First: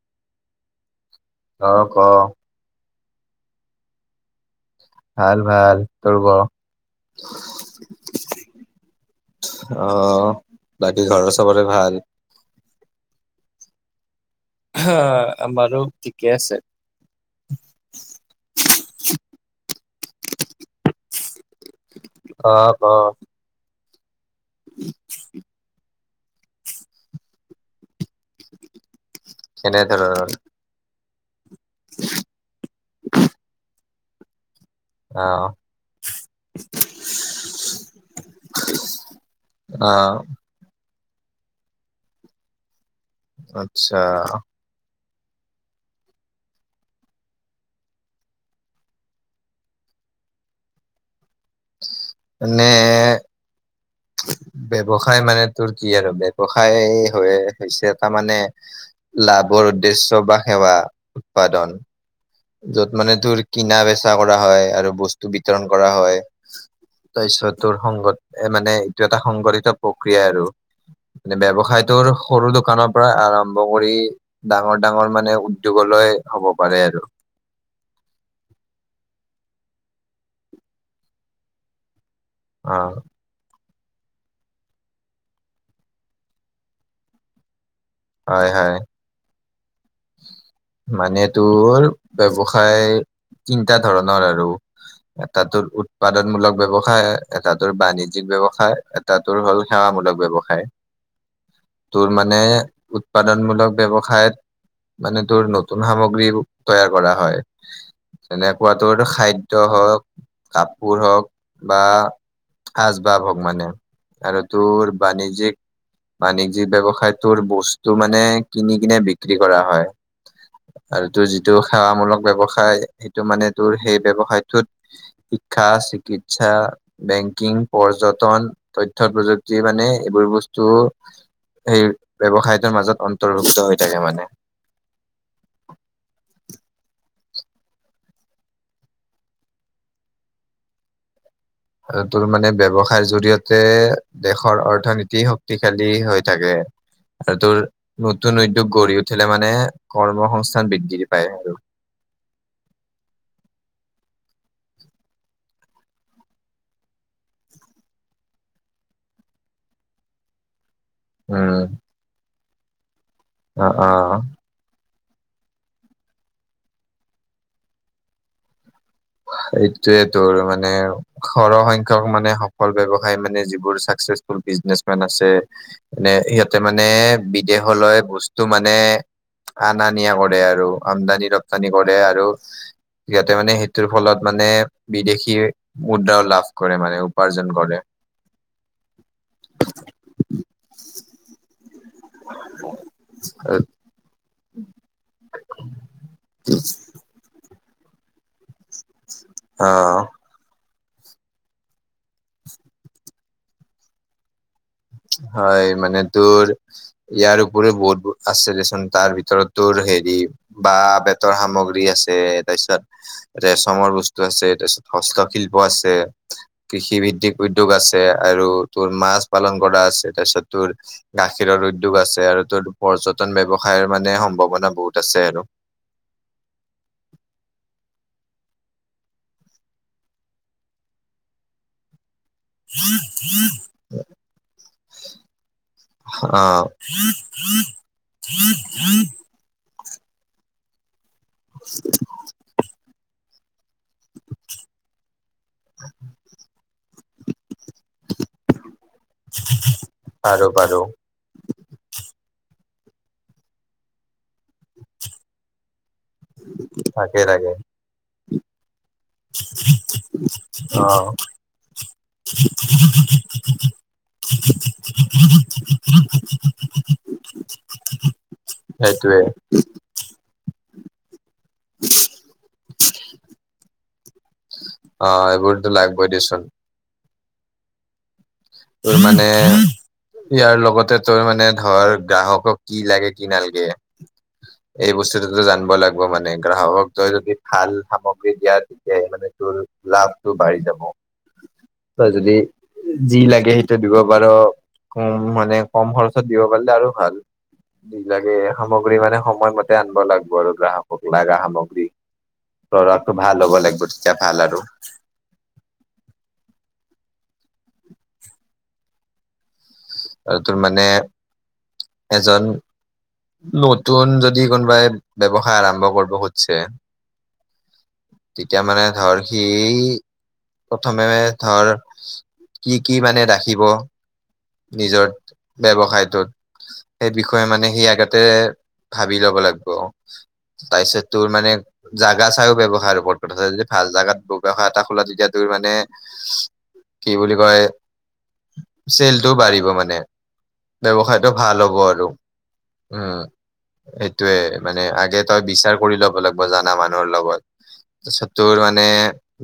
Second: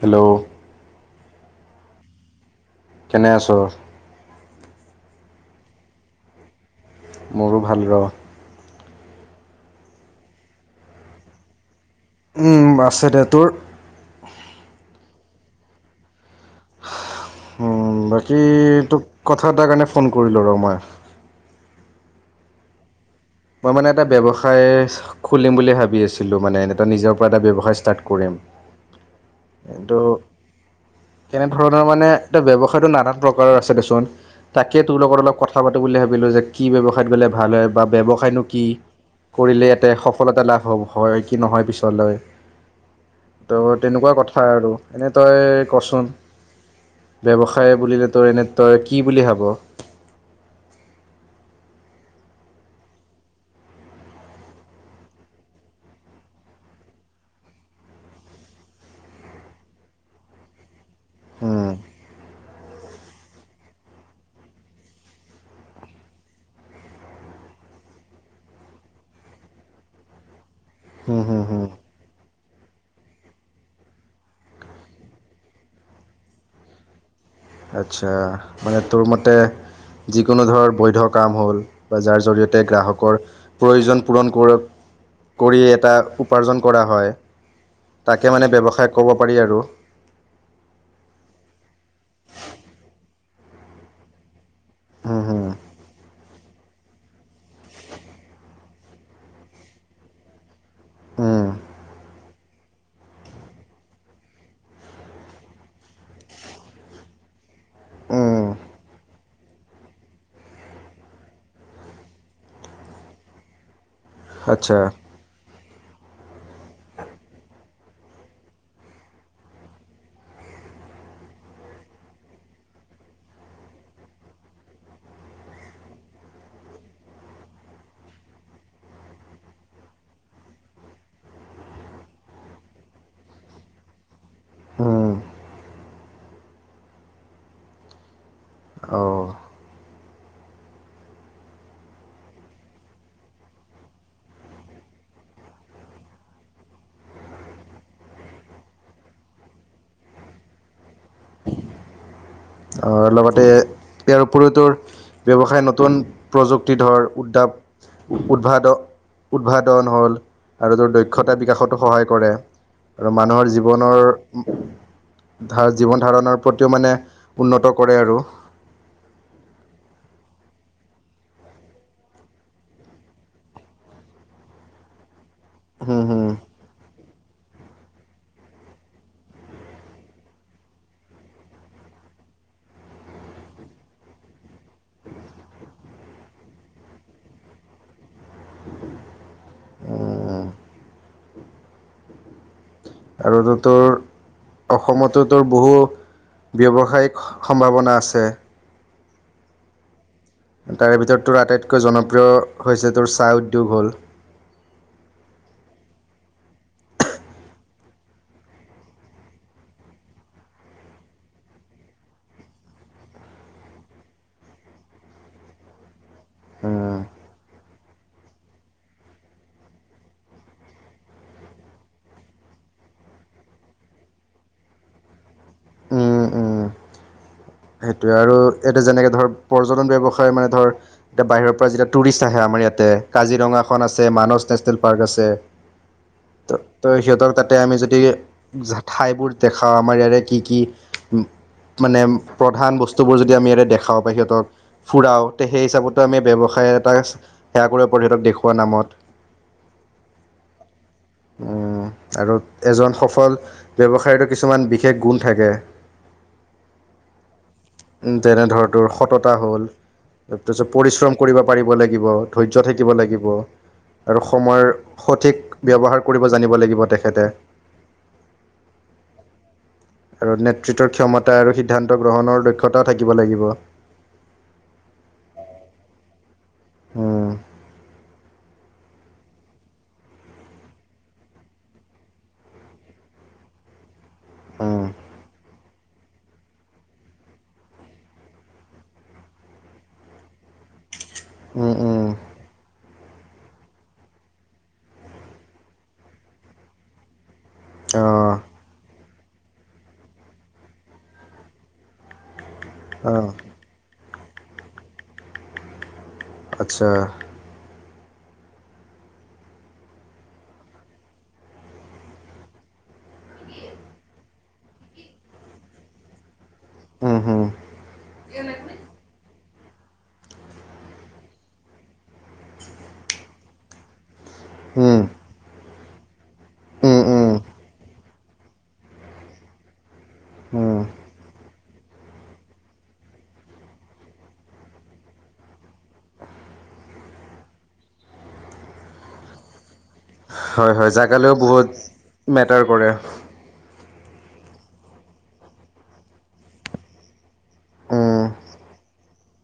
Hello অ ক কেনে আছ ভাল ভাল তোৰ ক মোৰো ভাল ৰ অ বাকী ঘৰৰ চবৰে ভাল উম আছে দে তোৰ আমাৰো ঠিক উম বাকী তোক কথা এটাৰ কাৰণে ফোন কৰিলো ৰ মই অ ক মই মানে এটা ব্যৱসায় খুলিম বুলি ভাবি আছিলোঁ মানে এনে এটা নিজৰ পৰা এটা ব্যৱসায় ষ্টাৰ্ট কৰিম তৌ কেনেধৰণৰ কেনেধৰণৰ মানে এতিয়া ব্যৱসায়টো নানান প্ৰকাৰৰ আছে দেচোন তাকে তোৰ লগত অলপ আহ কথা পাতো বুলি ভাবিলো যে কি ব্যৱসায়ত গ'লে ভাল হয় বা ব্যৱসায় কি কৰিলে য়াতে আহ সফলতা লাভ হ হয় কি নহয় পিছলে ত' আচ্ছা তেনেকুৱা কথা আৰু এনেই তই কচোন ব্যৱসায় বুলিলে তোৰ এনে তই কি বুলি ভাব নে [unintelligible] ব্যৱসায় মানে তোৰ কি আৰু ব্যৱসায় হৈ হৈছে তাৰ মানে লাভ উদ্দেশ্যে বা সেৱা উৎপাদন উম। য'ত মানে তোৰ কিনা বেচা কৰা হয় আৰু বস্তু বিতৰণ কৰা হয়। তাৰপিছত, তোৰ সংগত মানে এইটো এটা সংঘঠিত প্ৰক্ৰিয়া আৰু হুম এনে হুম হুম। ব্যৱসায়টোৰ সৰু দোকানৰ পৰা আৰম্ভ কৰি ডাঙৰ ডাঙৰ মানে উদ্যোগলৈ হ'ব পাৰে আৰু আচ্ছা, মানে তোৰ মতে যিকোনো ধৰ বৈধ কাম হ'ল বা যাৰ জৰিয়তে অ গ্ৰাহকৰ প্ৰয়োজন পূৰণ কৰ-কৰি এটা উপাৰ্জন কৰা হয়। তাকে, হয় মানে হয় ব্যৱসায় ক'ব পাৰি আৰু মানে তোৰ ব্যৱসায় তিনিটা ধৰণৰ আৰু উম হুম এটাৰ তোৰ উৎপাদক মূলক ব্যৱসায় এটাতোৰ বাণিজ্যিক ব্যয়ৱসায় এটাতোৰ হ'ল সেৱামূলক ব্যবসায়। উম। তোৰ মানে উৎপাদনমূলক ব্যৱসায়ত মানে তোৰ নতুন সামগ্ৰী তৈয়াৰ কৰা হয়। উম। তেনেকুৱা তোৰ খাদ্য হওঁক, কাপোৰ হওঁক বা আচবাব হওঁক মানে আৰু আচ্ছা। তোৰ বাণিজ্যিক বাণিজ্যিক ব্যৱসায় তোৰ বস্তু মানে কিনি কিনে বিক্ৰী কৰা হয়। আৰু তোৰ যিটো সেৱামূলক ব্যৱসায় সেইটো মানে তোৰ সেই ব্যৱসায়টোত শিক্ষা চিকিৎসা, বেংকিং, পৰ্যটন, তথ্যপ্ৰযুক্তিৰ মানে এইবোৰ বস্তু সেই ব্যৱসায়টোৰ মাজত অন্তৰ্ভুক্ত হৈ থাকে মানে। উম। অ'। তোৰ মানে ব্যৱসায়ৰ জৰিয়তে দেশৰ অৰ্থনীতি শক্তিশালী হৈ থাকে। আৰু তোৰ নতুন উদ্যোগ গঢ়ি উঠিলে মানে কৰ্মসংস্থান বৃদ্ধি পায় আৰু। অ' অ', লগতে ইয়াৰ উপৰিয়ো তোৰ ব্যৱসায় নতুন প্ৰযুক্তি ধৰ উদ্যাপ উদ্ভাদ-উদ্ভাদন হ'ল আৰু তেওঁৰ দক্ষতা উম বিকাশতো সহায় কৰে। আৰু মানুহৰ অ জীৱনৰ অ ধা-জীৱন‌ ধাৰণৰ প্ৰতিও মানে উন্নত কৰে আৰু। এইটোয়ে তোৰ মানে সৰহ সংখ্যক মানে সফল ব্যৱসায়ী মানে যিবোৰ চাক চাকচেছ ফুল বিজনেচ মেন আছে, হম নে হম ইহঁতে মানে বিদেশলৈ বস্তু মানে আনা নিয়া কৰে আৰু, আমদানি, ৰপ্তানি কৰে আৰু ইয়াতে মানে সেই টোৰ, ফলত মানে বিদেশীৰ মুদ্ৰাও লাভ কৰে, মানে উপাৰ্জন কৰে। উম। আৰুতো তোৰ অসমতো তোৰ বহু ব্যৱসায়িক সম্ভাৱনা আছে। অ'। তাৰে ভিতৰত তোৰ আটাইতকৈ জনপ্ৰিয় হৈছে, তোৰ চাহ উদ্যোগ হ'ল। হয়, মানে তোৰ ইয়াৰ উপৰিয়ো বহুত আছিল দেচোঁন তাৰ ভিতৰত তোৰ হেৰি বাহঁ বেতৰ সামগ্ৰী আছে, তাৰপিছত ৰেচমৰ বস্তু আছে, [unintelligible] হস্তশিল্প আছে, উম কৃষিভিত্তিক উদ্যোগ আছে, আৰু তোৰ মাছপালন কৰা আছে তাৰপিছত তোৰ গাখীৰৰ উদ্যোগ আছে, আৰু তোৰ পৰ্যটন ব্যবসায়ৰ মানে সম্ভাৱন না, বহুত আছে আৰু। উম, উম। সেইটোৱে আৰু এতিয়া যেনেকে ধৰ পৰ্যটন ব্যৱসায় মানে ধৰ, এতিয়া বাহিৰৰ পৰা যেতিয়া টুৰিষ্ট আহে, আমাৰ ইয়াতে। কাজিৰঙাখন আছে, মানস নেশ্বনেল পাৰ্ক আছে। অ ত-ত সিহঁতৰ তাতে, আমি যদি ঠাইবোৰ দেখা আ-আমাৰ ইয়াৰে কি, কি? মানে, প্ৰধান বস্তুবোৰ যদি আমি ইয়াৰে দেখা খাওঁ প্ৰায়, সিহঁতক ফুৰাওঁ। তে সেই হিচাপত আমি ব্যৱসায় এটা সেয়া কৰিব পাৰোঁ, সিহঁতক দেখোৱা নামত। [inaudible] পাৰু, পাৰু। উম, আৰু এজন সফল ব্যৱসায়তো, কিছুমান বিশেষ গুণ থাকে। তাকে, তাকে। উম, তেনে ধৰ তোৰ সততা হল। তাৰপিছত অ পৰিশ্ৰম কৰিব পাৰিব লাগিব, ধৈৰ্য্য থাকিব লাগিব। আৰু সময়ৰ সঠিক ব্যৱহাৰ কৰিব জানিব লাগিব, তেখেতে। সেইটোৱে। [unintelligible] ক্ষমতা আৰু সিদ্ধান্ত গ্ৰহণৰ দক্ষতা থাকিব লাগিব। অ [unintelligible] উম। তোৰ মানে? ইয়াৰ লগতে তোৰ মানে ধৰ, গ্ৰাহকক কি লাগে কি নালগে। এই বস্তুটোতো জান লাগব মানে গ্ৰাহক তই যদি ভাল সামগ্ৰী দিয়া তেতিয়া, মানে তোৰ লাভটো বাঢ়ি যাব। যাব। উম, উম। যি লাগে, সেইটো দিব পাৰো। কম মানে, কম খৰচত দিব পাৰিলে আৰু ভাল। [unintelligible] লাগে। সামগ্ৰী মানে সময়মতে আনব লাগব, আৰু গ্ৰাহকক লাগা সামগ্ৰী। প্ৰডাক্টটো অঁ হ'ব লাগব, তেতিয়া ভাল আৰু। আচ্ছা? আৰু, তোৰ মানে এজন নতুন যদি কোনবাই, ব্যৱসায় আৰাম্ভ কৰব খুজছে? উম, হুম, তেতিয়া মানে ধৰ, সি প্ৰথমে ধৰ, কি কি মানে ৰাখিব। উম, নিজৰ ব্যৱসায়টোত, উম, সেই উম, বিষয়ে মানে সি আগতে ভাবি ল'ব লাগব। উম, তাৰপিছত তোৰ মানে, জাগা চাইও ব্যৱসায়ৰ ওপৰত কথা। যদি ভাল জাগাত ব্যয়সায় এটা খোলা, তেতিয়া তোৰ। মানে, কি বুলি কয়? চেলটো বাঢ়িব মানে? হয় হয় ব্যৱসায়টো জাগালৈও ভাল বহুত হ'ব আৰু, মেটাৰ কৰে উম। সেইটোয়ে, মানে আগে তই বিচাৰ কৰি ল'ব লাগব জানা মানুহৰ লগত। উম, তাৰপিছত তোৰ মানে,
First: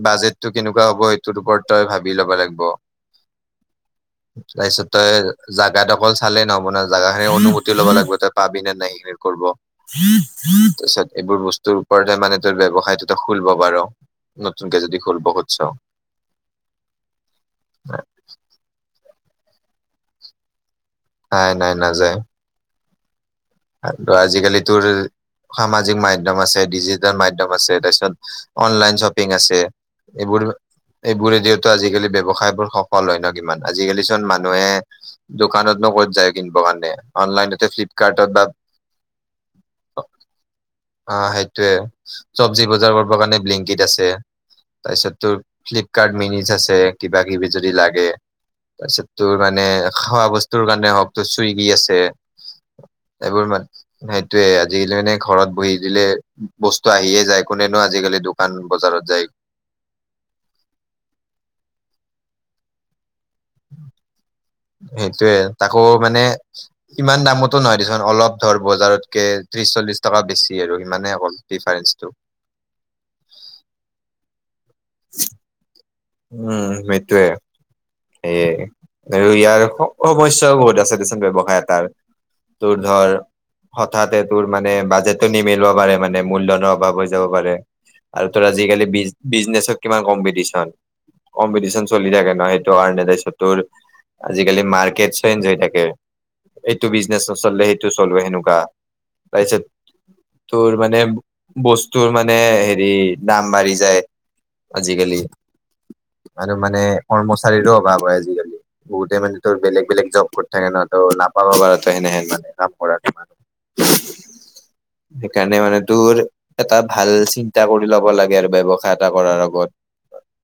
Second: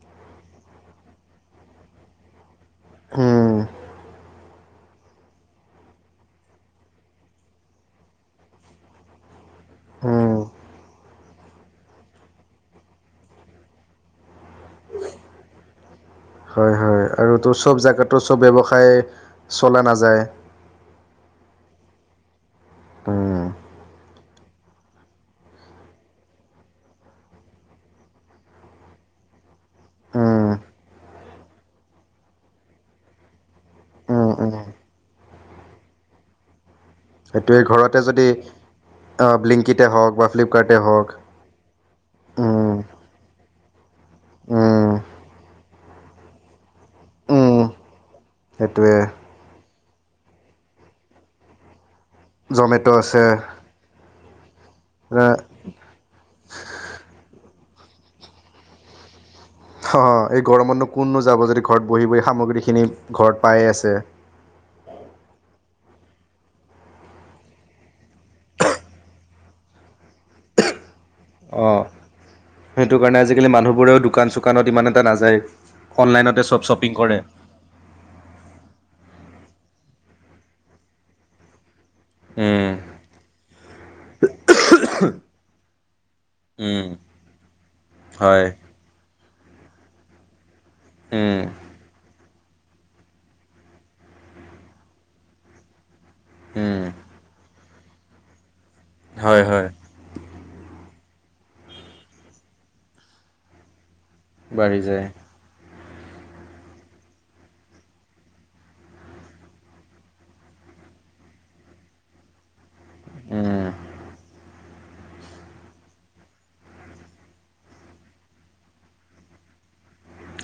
বাজেটতো কেনেকুৱা হ'ব সেইটোৰ ওপৰত তই ভাবি ল'ব লাগব। উম। তাৰপিছত, তই জা-জাগাত অকল চালে নহব নহয়। জাগা খিনিৰ অনুমূতি ল'ব লাগব, তই পাবিনে নাই সেইখিনি কৰ উম, তাৰিছত, এইবোৰ বস্তুৰ ওপৰতহে মানে তোৰ ব্যৱসায়তো তই খুলব পাৰ। নতুনকে যদি খুলব খোদছ'? হয়। হয় আৰু তোৰ চব জেগাতো, চব ব্যৱসায় চলা নাযায়। নাই, নাই, নাযায়। উম, আৰু আজিকালি তোৰ? সামাজিক মাধ্যম আছে, ডিজিটেল মাধ্যম আছে। তাৰপিছত, অনলাইন শ্বপিং আছে। এইবোৰ। উম, এইবোৰে দিয়েতো, আজিকালি ব্যৱসায় বোৰ সফল হয় নহ কিমান। আজিকালি চোন, উম, উম। মানুহে দোকানত ত' ক'ত যায় কিনবৰ কাৰণে? সেইটোৱে, অনলাইনতে ঘৰতে যদি ফ্লিপকাৰ্টত বা ব্লিংকিতে হওক বা ফ্লিপকাৰ্টেই হওক অ সেইটোয়ে চব্জি উম বজাৰ কৰিবৰ কাৰণে বিলিংকিত আছে। উম তাৰপিছত তোৰ ফ্লিপকাৰ্ট মিনিজ আছে কিবা কিবি উম যদি লাগে। সেইটোৱে তাৰপিছত তোৰ মানে, খোৱা বস্তুৰ কাৰণে হওক তোৰ চুইগী আছে। জমেট' আছে। এইবোৰ মান সেইটোয়ে, আজিকালি মানে এ, ঘৰত বহি দিলে বস্তু আহিয়ে যায়। কোনেনো আজিকালি দোকান বজাৰত যায়। অ', এই গৰমতনো কোননো যাব যদি ঘৰত বহি বহি সামগ্ৰীখিনি ঘৰত পায় আছে। টোৱে, তাকো মানে ইমান দামতো নহয় দেচোন, অলপ ধৰ বজাৰতকে ত্ৰিশ চল্লিশ টকা বেছি আৰু সিমানে অকল অঁ ডিফাৰেঞ্চটো। সেইটো কাৰণে আজিকালি মানুহবোৰেও দোকান চোকানত ইমান এটা নাযায়। অনলাইনতে উম চব শ্বপিং কৰে সেইটয়ে, সেইয়াই আৰু ইয়াৰ সমস্যাও বহুত আছে দেচোন ব্যৱসায় এটাৰ, উম তোৰ ধৰ হঠাতে তোৰ মানে বাজেটটো নিমেলিব পাৰে মানে মূলধনৰ উম অভাৱ হৈ যাব পাৰে। আৰু তোৰ হয় আজিকালি বিজ-বিজনেচত কিমান কম্পিটিশন, উম কম্পিটিশন চলি থাকে। সেইটো কাৰণে তাৰ্চত টোৰ, আজিকালি মাৰ্কেট চেঞ্জ হৈ থাকে। উম এইটো বিজনেচ নচললে সেইটো চলোৱা সেনেকুৱা। হয় তাৰিছত হয় তোৰ মানে বস্তুৰ মানে হেৰি দাম বাঢ়ি যায়। বাঢ়ি যায়। আজিকালি আৰু মানে কৰ্মচাৰীৰো অভাৱ হয় আজিকালি। বহুতে মানে তোৰ বেলেগ বেলেগ জব কৰি থাকে ন, ত নাপাব বাৰো এনেহেন মানে কৰাত। উম। সেইকাৰণে মানে তোৰ, এটা ভাল চিন্তা কৰি ল'ব লাগে আৰু ব্যৱসায় এটা কৰাৰ আগত।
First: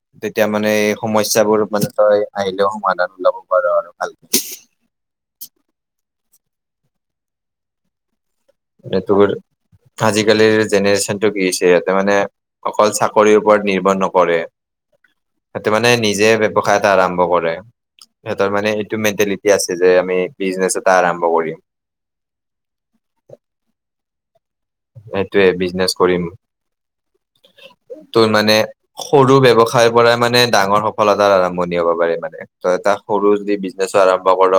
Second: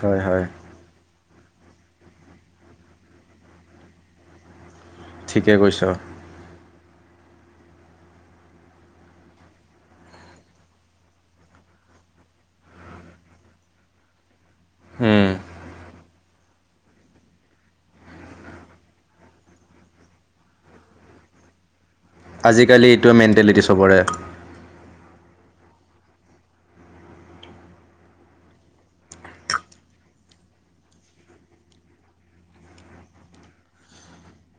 হয় হয় তেতিয়া মানে এই সমস্যাবোৰ মানে তই আহিলেও সমাধান ওলাব পাৰ আৰু ভালকে। ঠিকে কৈছ। মানে টোৰ আজিকালিৰ জেনেৰেশ্যন টো কি হৈছে সহঁতে মানে, অকল চাকৰিৰ ওপৰত নিৰ্ভৰ নকৰে। উম সেইটো মানে নিজে ব্যৱসায় এটা আৰম্ভ কৰে। সিহতৰ মানে এইটো মেণ্টেলিটি আছে যে আমি বিজনেচ এটা আৰম্ভ কৰিম। আজিকালি এইটোৱে মেণ্টেলিটি চবৰে। সেইটোৱে বিজনেছ কৰিম। তোৰ মানে সৰু ব্যৱসায় পৰাই মানে ডাঙৰ সফলতাৰ আৰম্ভণি হ'ব পাৰি মানে। ত এটা সৰু যদি বিজনেছো আৰম্ভ কৰ।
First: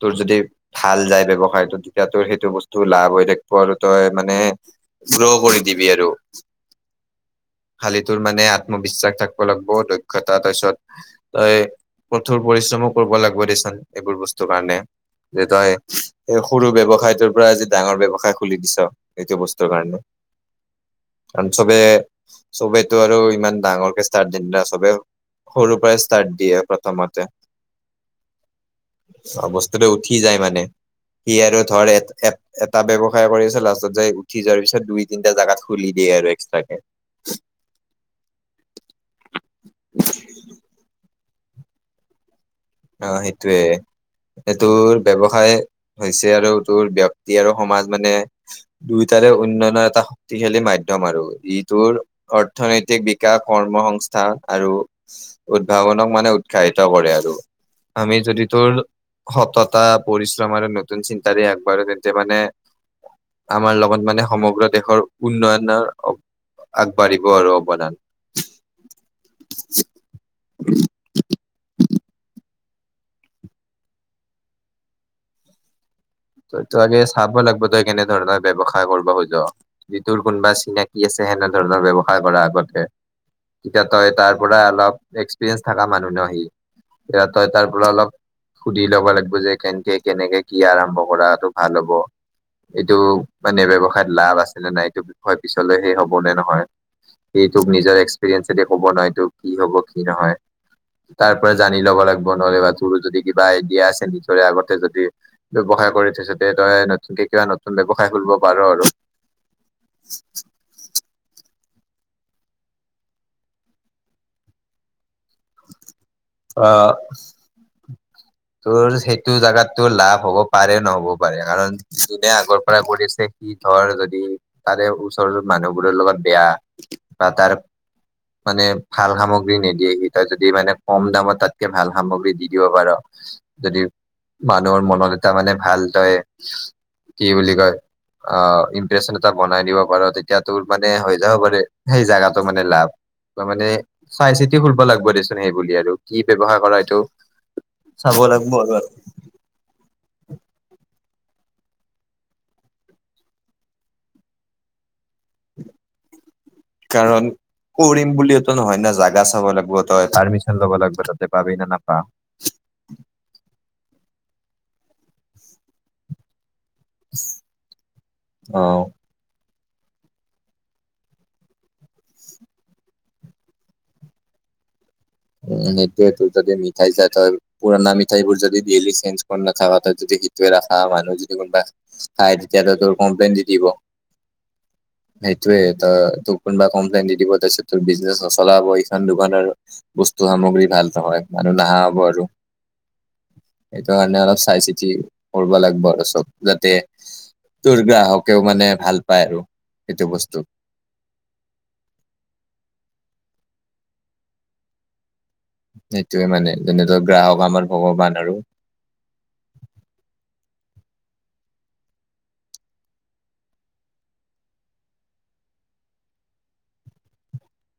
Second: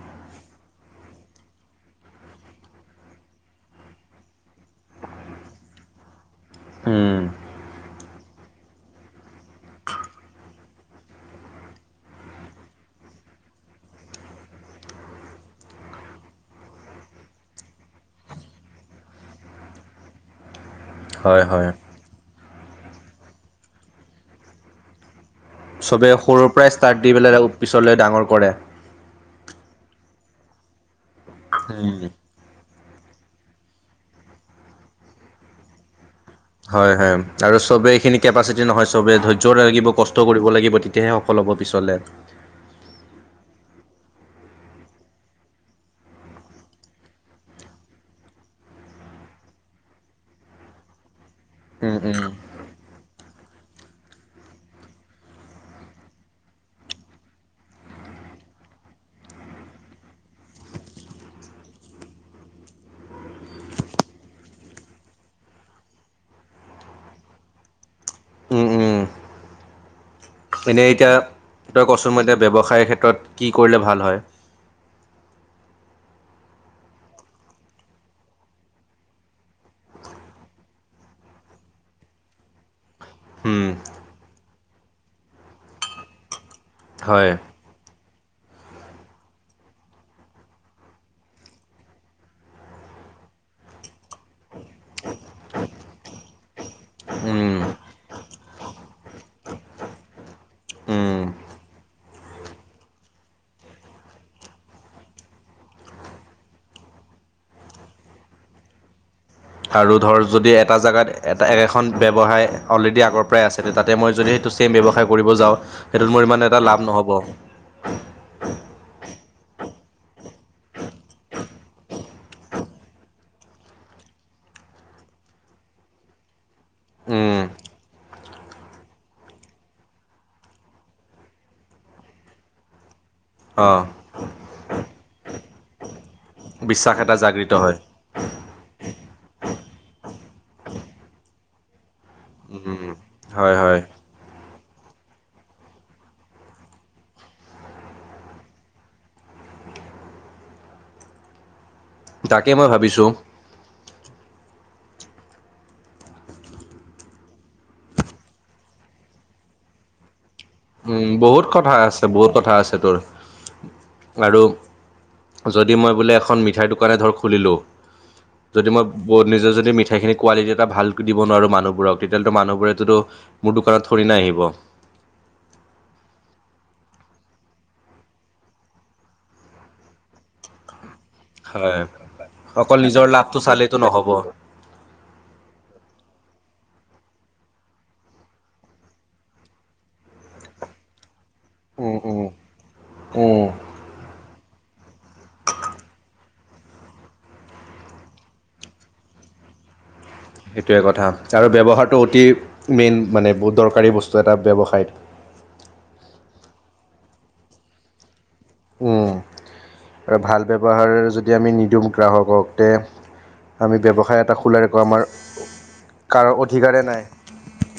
তোৰ যদি ভাল যায় ব্যৱসায়তো তেতিয়া তোৰ সেইটো বস্তু লাভ হৈ থাকিব আৰু তই মানে গ্ৰ' কৰি দিবি আৰু। উম, শালিটোৰ মানে আত্মবিশ্বাস থাকিব লাগিব দক্ষতা তাৰপিছত, তই কঠোৰ পৰিশ্ৰমো কৰিব লাগিব দেচ এইবোৰ বস্তুৰ কাৰণে। যে তই, এই সৰু ব্যৱসাইটোৰ পৰা যি ডাঙৰ ব্যৱসায় খুলি দিছ এইটো বস্তুৰ কাৰণে, হয় কাৰণ হয়। চবে চবেইতো আৰু ইমান ডাঙৰকে ষ্টাৰ্ দিননা চবে সৰুৰ পৰাই চবে ষ্টাৰ্ট সৰুৰ দিয়ে পৰাই ষ্টাৰ্ট দি প্ৰথমতে পেলাই পিছলৈ ডাঙৰ কৰে। অ' বস্তুটো উঠি যায় মানে, সি আৰু ধৰ এ-এ-এটা ব্যৱ সাই পৰি আছে লাষ্টত যাই উঠি যোৱাৰ পিছত দুই তিনিটা জোগাত খুলি দিয়ে আৰু। এক্সট্ৰাকে। হয় হয়, আৰু চবেই এইখিনি কেপাচিটি নহয় চবে ধৈৰ্য লাগিব কষ্ট কৰিব লাগিব তেতিয়াহে ফল'ব পিছলৈ। অ' সেইতোৱে। এইটোৰ ব্যৱসায় হৈছে আৰু তোৰ ব্যক্তি আৰু সমাজ মানে দুইটা উন্নয়নৰ এটা শক্তিশালী মাধ্যম আৰু উম ইটোৰ উম অৰ্থনৈতিক বিকাশ কৰ্মসস্থ আৰু উদ্ভাৱনক মানে উৎসাহিত কৰে আৰু আমি যদি তোৰ সততা পৰিশ্ৰম আৰু নতুন চিন্তাৰে আগবাঢ়ো তেন্তে মানে আমাৰ লগত মানে সমগ্ৰ দেশৰ উন্নয়নৰ আগবাঢ়িব আৰু অৱদান উম উম এনেই এতিয়া তই কচোন মই এতিয়া ব্যৱসায় খায় ক্ষেত্ৰত কি কৰিলে ভাল হয় তই তো আগে চাব লাগিব তই কেনে ধৰণৰ ব্যৱসায় কৰিব খোজ যি তোৰ কোনোবা চিনাকি আছে তেনে ধৰণৰ ব্যৱসায় কৰাৰ আগতে উম তেতিয়া তই তাৰ পৰা অলপ এক্সপিৰিয়েঞ্চ থকা মানুহ ন হি এ হয় তই তাৰ পৰা অলপ সুধি ল'ব লাগিব যে কেনেকে কেনেকে কি আৰম্ভ কৰাটো ভাল হ'ব এইটো মানে ব্যৱসায়ত লাভ আছিলে নাই এইটো বিষয় পিছলৈ সেই হব নে নহয় এই উম তোক নিজৰ এক্সপেৰিয়েঞ্চে দি কৱ নহয় তোক কি হব কি নহয় উম তাৰ পৰা জানি ল'ব লাগিব নহ'লে বা তোৰো যদি কিবা আইডিয়া আছে নিজৰে আগতে যদি ব্যৱসায় কৰি থৈছ তে তই নতুনকে কিবা নতুন ব্যৱসায় খুলিব পাৰ আৰু আৰু ধৰ যদি এটা জেগাত এটা এখন ব্যৱসায় অলৰেডি আগৰ পৰাই আছিলে তাতে মই যদি সেইটো ছেম ব্যৱসায় কৰিব যাওঁ সেইটোত মোৰ ইমান এটা অ লাভ নহ'ব তোৰ সেইটো জাগাত তো লাভ হ'ব পাৰে নহ'ব পাৰে কাৰণ যোনে আগৰ পৰাই কৰিছে সি ধৰ যদি তাৰে ওচৰ মানুহবোৰৰ লগত বেয়া বা উম তাৰ মানে ভাল সামগ্ৰী নিদিয়ে হি তই যদি মানে কম দামত তাতকে ভাল সামগ্ৰী দি দিব পাৰ যদি অ' মানুহৰ মনত এটা মানে ভাল তই বিশ্বাস এটা কি বুলি জাগৃত কয় হয়। অহ ইমপ্ৰেচন এটা বনাই দিব পাৰ তেতিয়া তোৰ মানে হৈ যাব পাৰে সেই জাগাতো মানে উম, লাভ হয় মানে হয় চাই চিতি খুলব লাগিব দেচোন সেইবুলি আৰু কি ব্যৱহাৰ কৰা এইটো চাব লাগিব এ তাকে মই ভাবিছোঁ [unintelligible] কাৰণ কৰিম বুলিটো নহয় না জাগা চাব লাগব তই পাৰ্মিচন লব লাগব উম বহুত কথা আছে বহুত কথা আছে তোৰ আৰু যদি মই বোলে এখন মিঠাইৰ দোকানে ধৰ খুলিলো যদি অ মই নিজে যদি মিঠ মিঠাইখিনি কোৱালিটি এটা ভালকে দিব নোৱাৰোঁ মানুহবোৰক তেতিয়াহ'লেতো মানুহবোৰেতো মোৰ দোকানত থৰি না আহিব উম সেইটোয়েতো যদি মিঠাই চিঠাই তই পুৰণা মিঠাইবোৰ যদি ডেইলি চেঞ্জ কৰি নাথাক তই যদি সেতোৱে ৰাখা মানুহ কোনোবা হয় খাই তেতিয়াতো অকল তোৰ নিজৰ কমপ্লেইন লাভটো দি দিব চালেইতো নহ'ব সেইটোয়ে ত তোক কোনোবা কমপ্লেইন দি দিব তাছত তোৰ বিজনেচ নচলা হব এই দোকানৰ বস্তু সামগ্ৰী ভাল নহয় মানুহ নাহা হ'ব উম, আৰু উম, উম, সেইটো কাৰণে অলপ চাই চিতি কৰিব লাগব চব যাতে দুৰ্গা হকেও মানে ভাল পায় আৰু সেইটো বস্তু সেইটোৱে কথা আৰু ব্যৱহাৰটো অতি মেইন মানে বহুত দৰকাৰী বস্তু এটা ব্যৱসায়ত সেইটোৱে মানে যেনেদৰে গ্ৰাহক আমাৰ ভগৱান আৰু উম, আৰু ভাল ব্যৱহাৰ যদি আমি নিদিওঁ গ্ৰাহকক তে আমি ব্যৱসায় এটা খোলাই ৰাখব আমাৰ কাৰো অধিকাৰেই নাই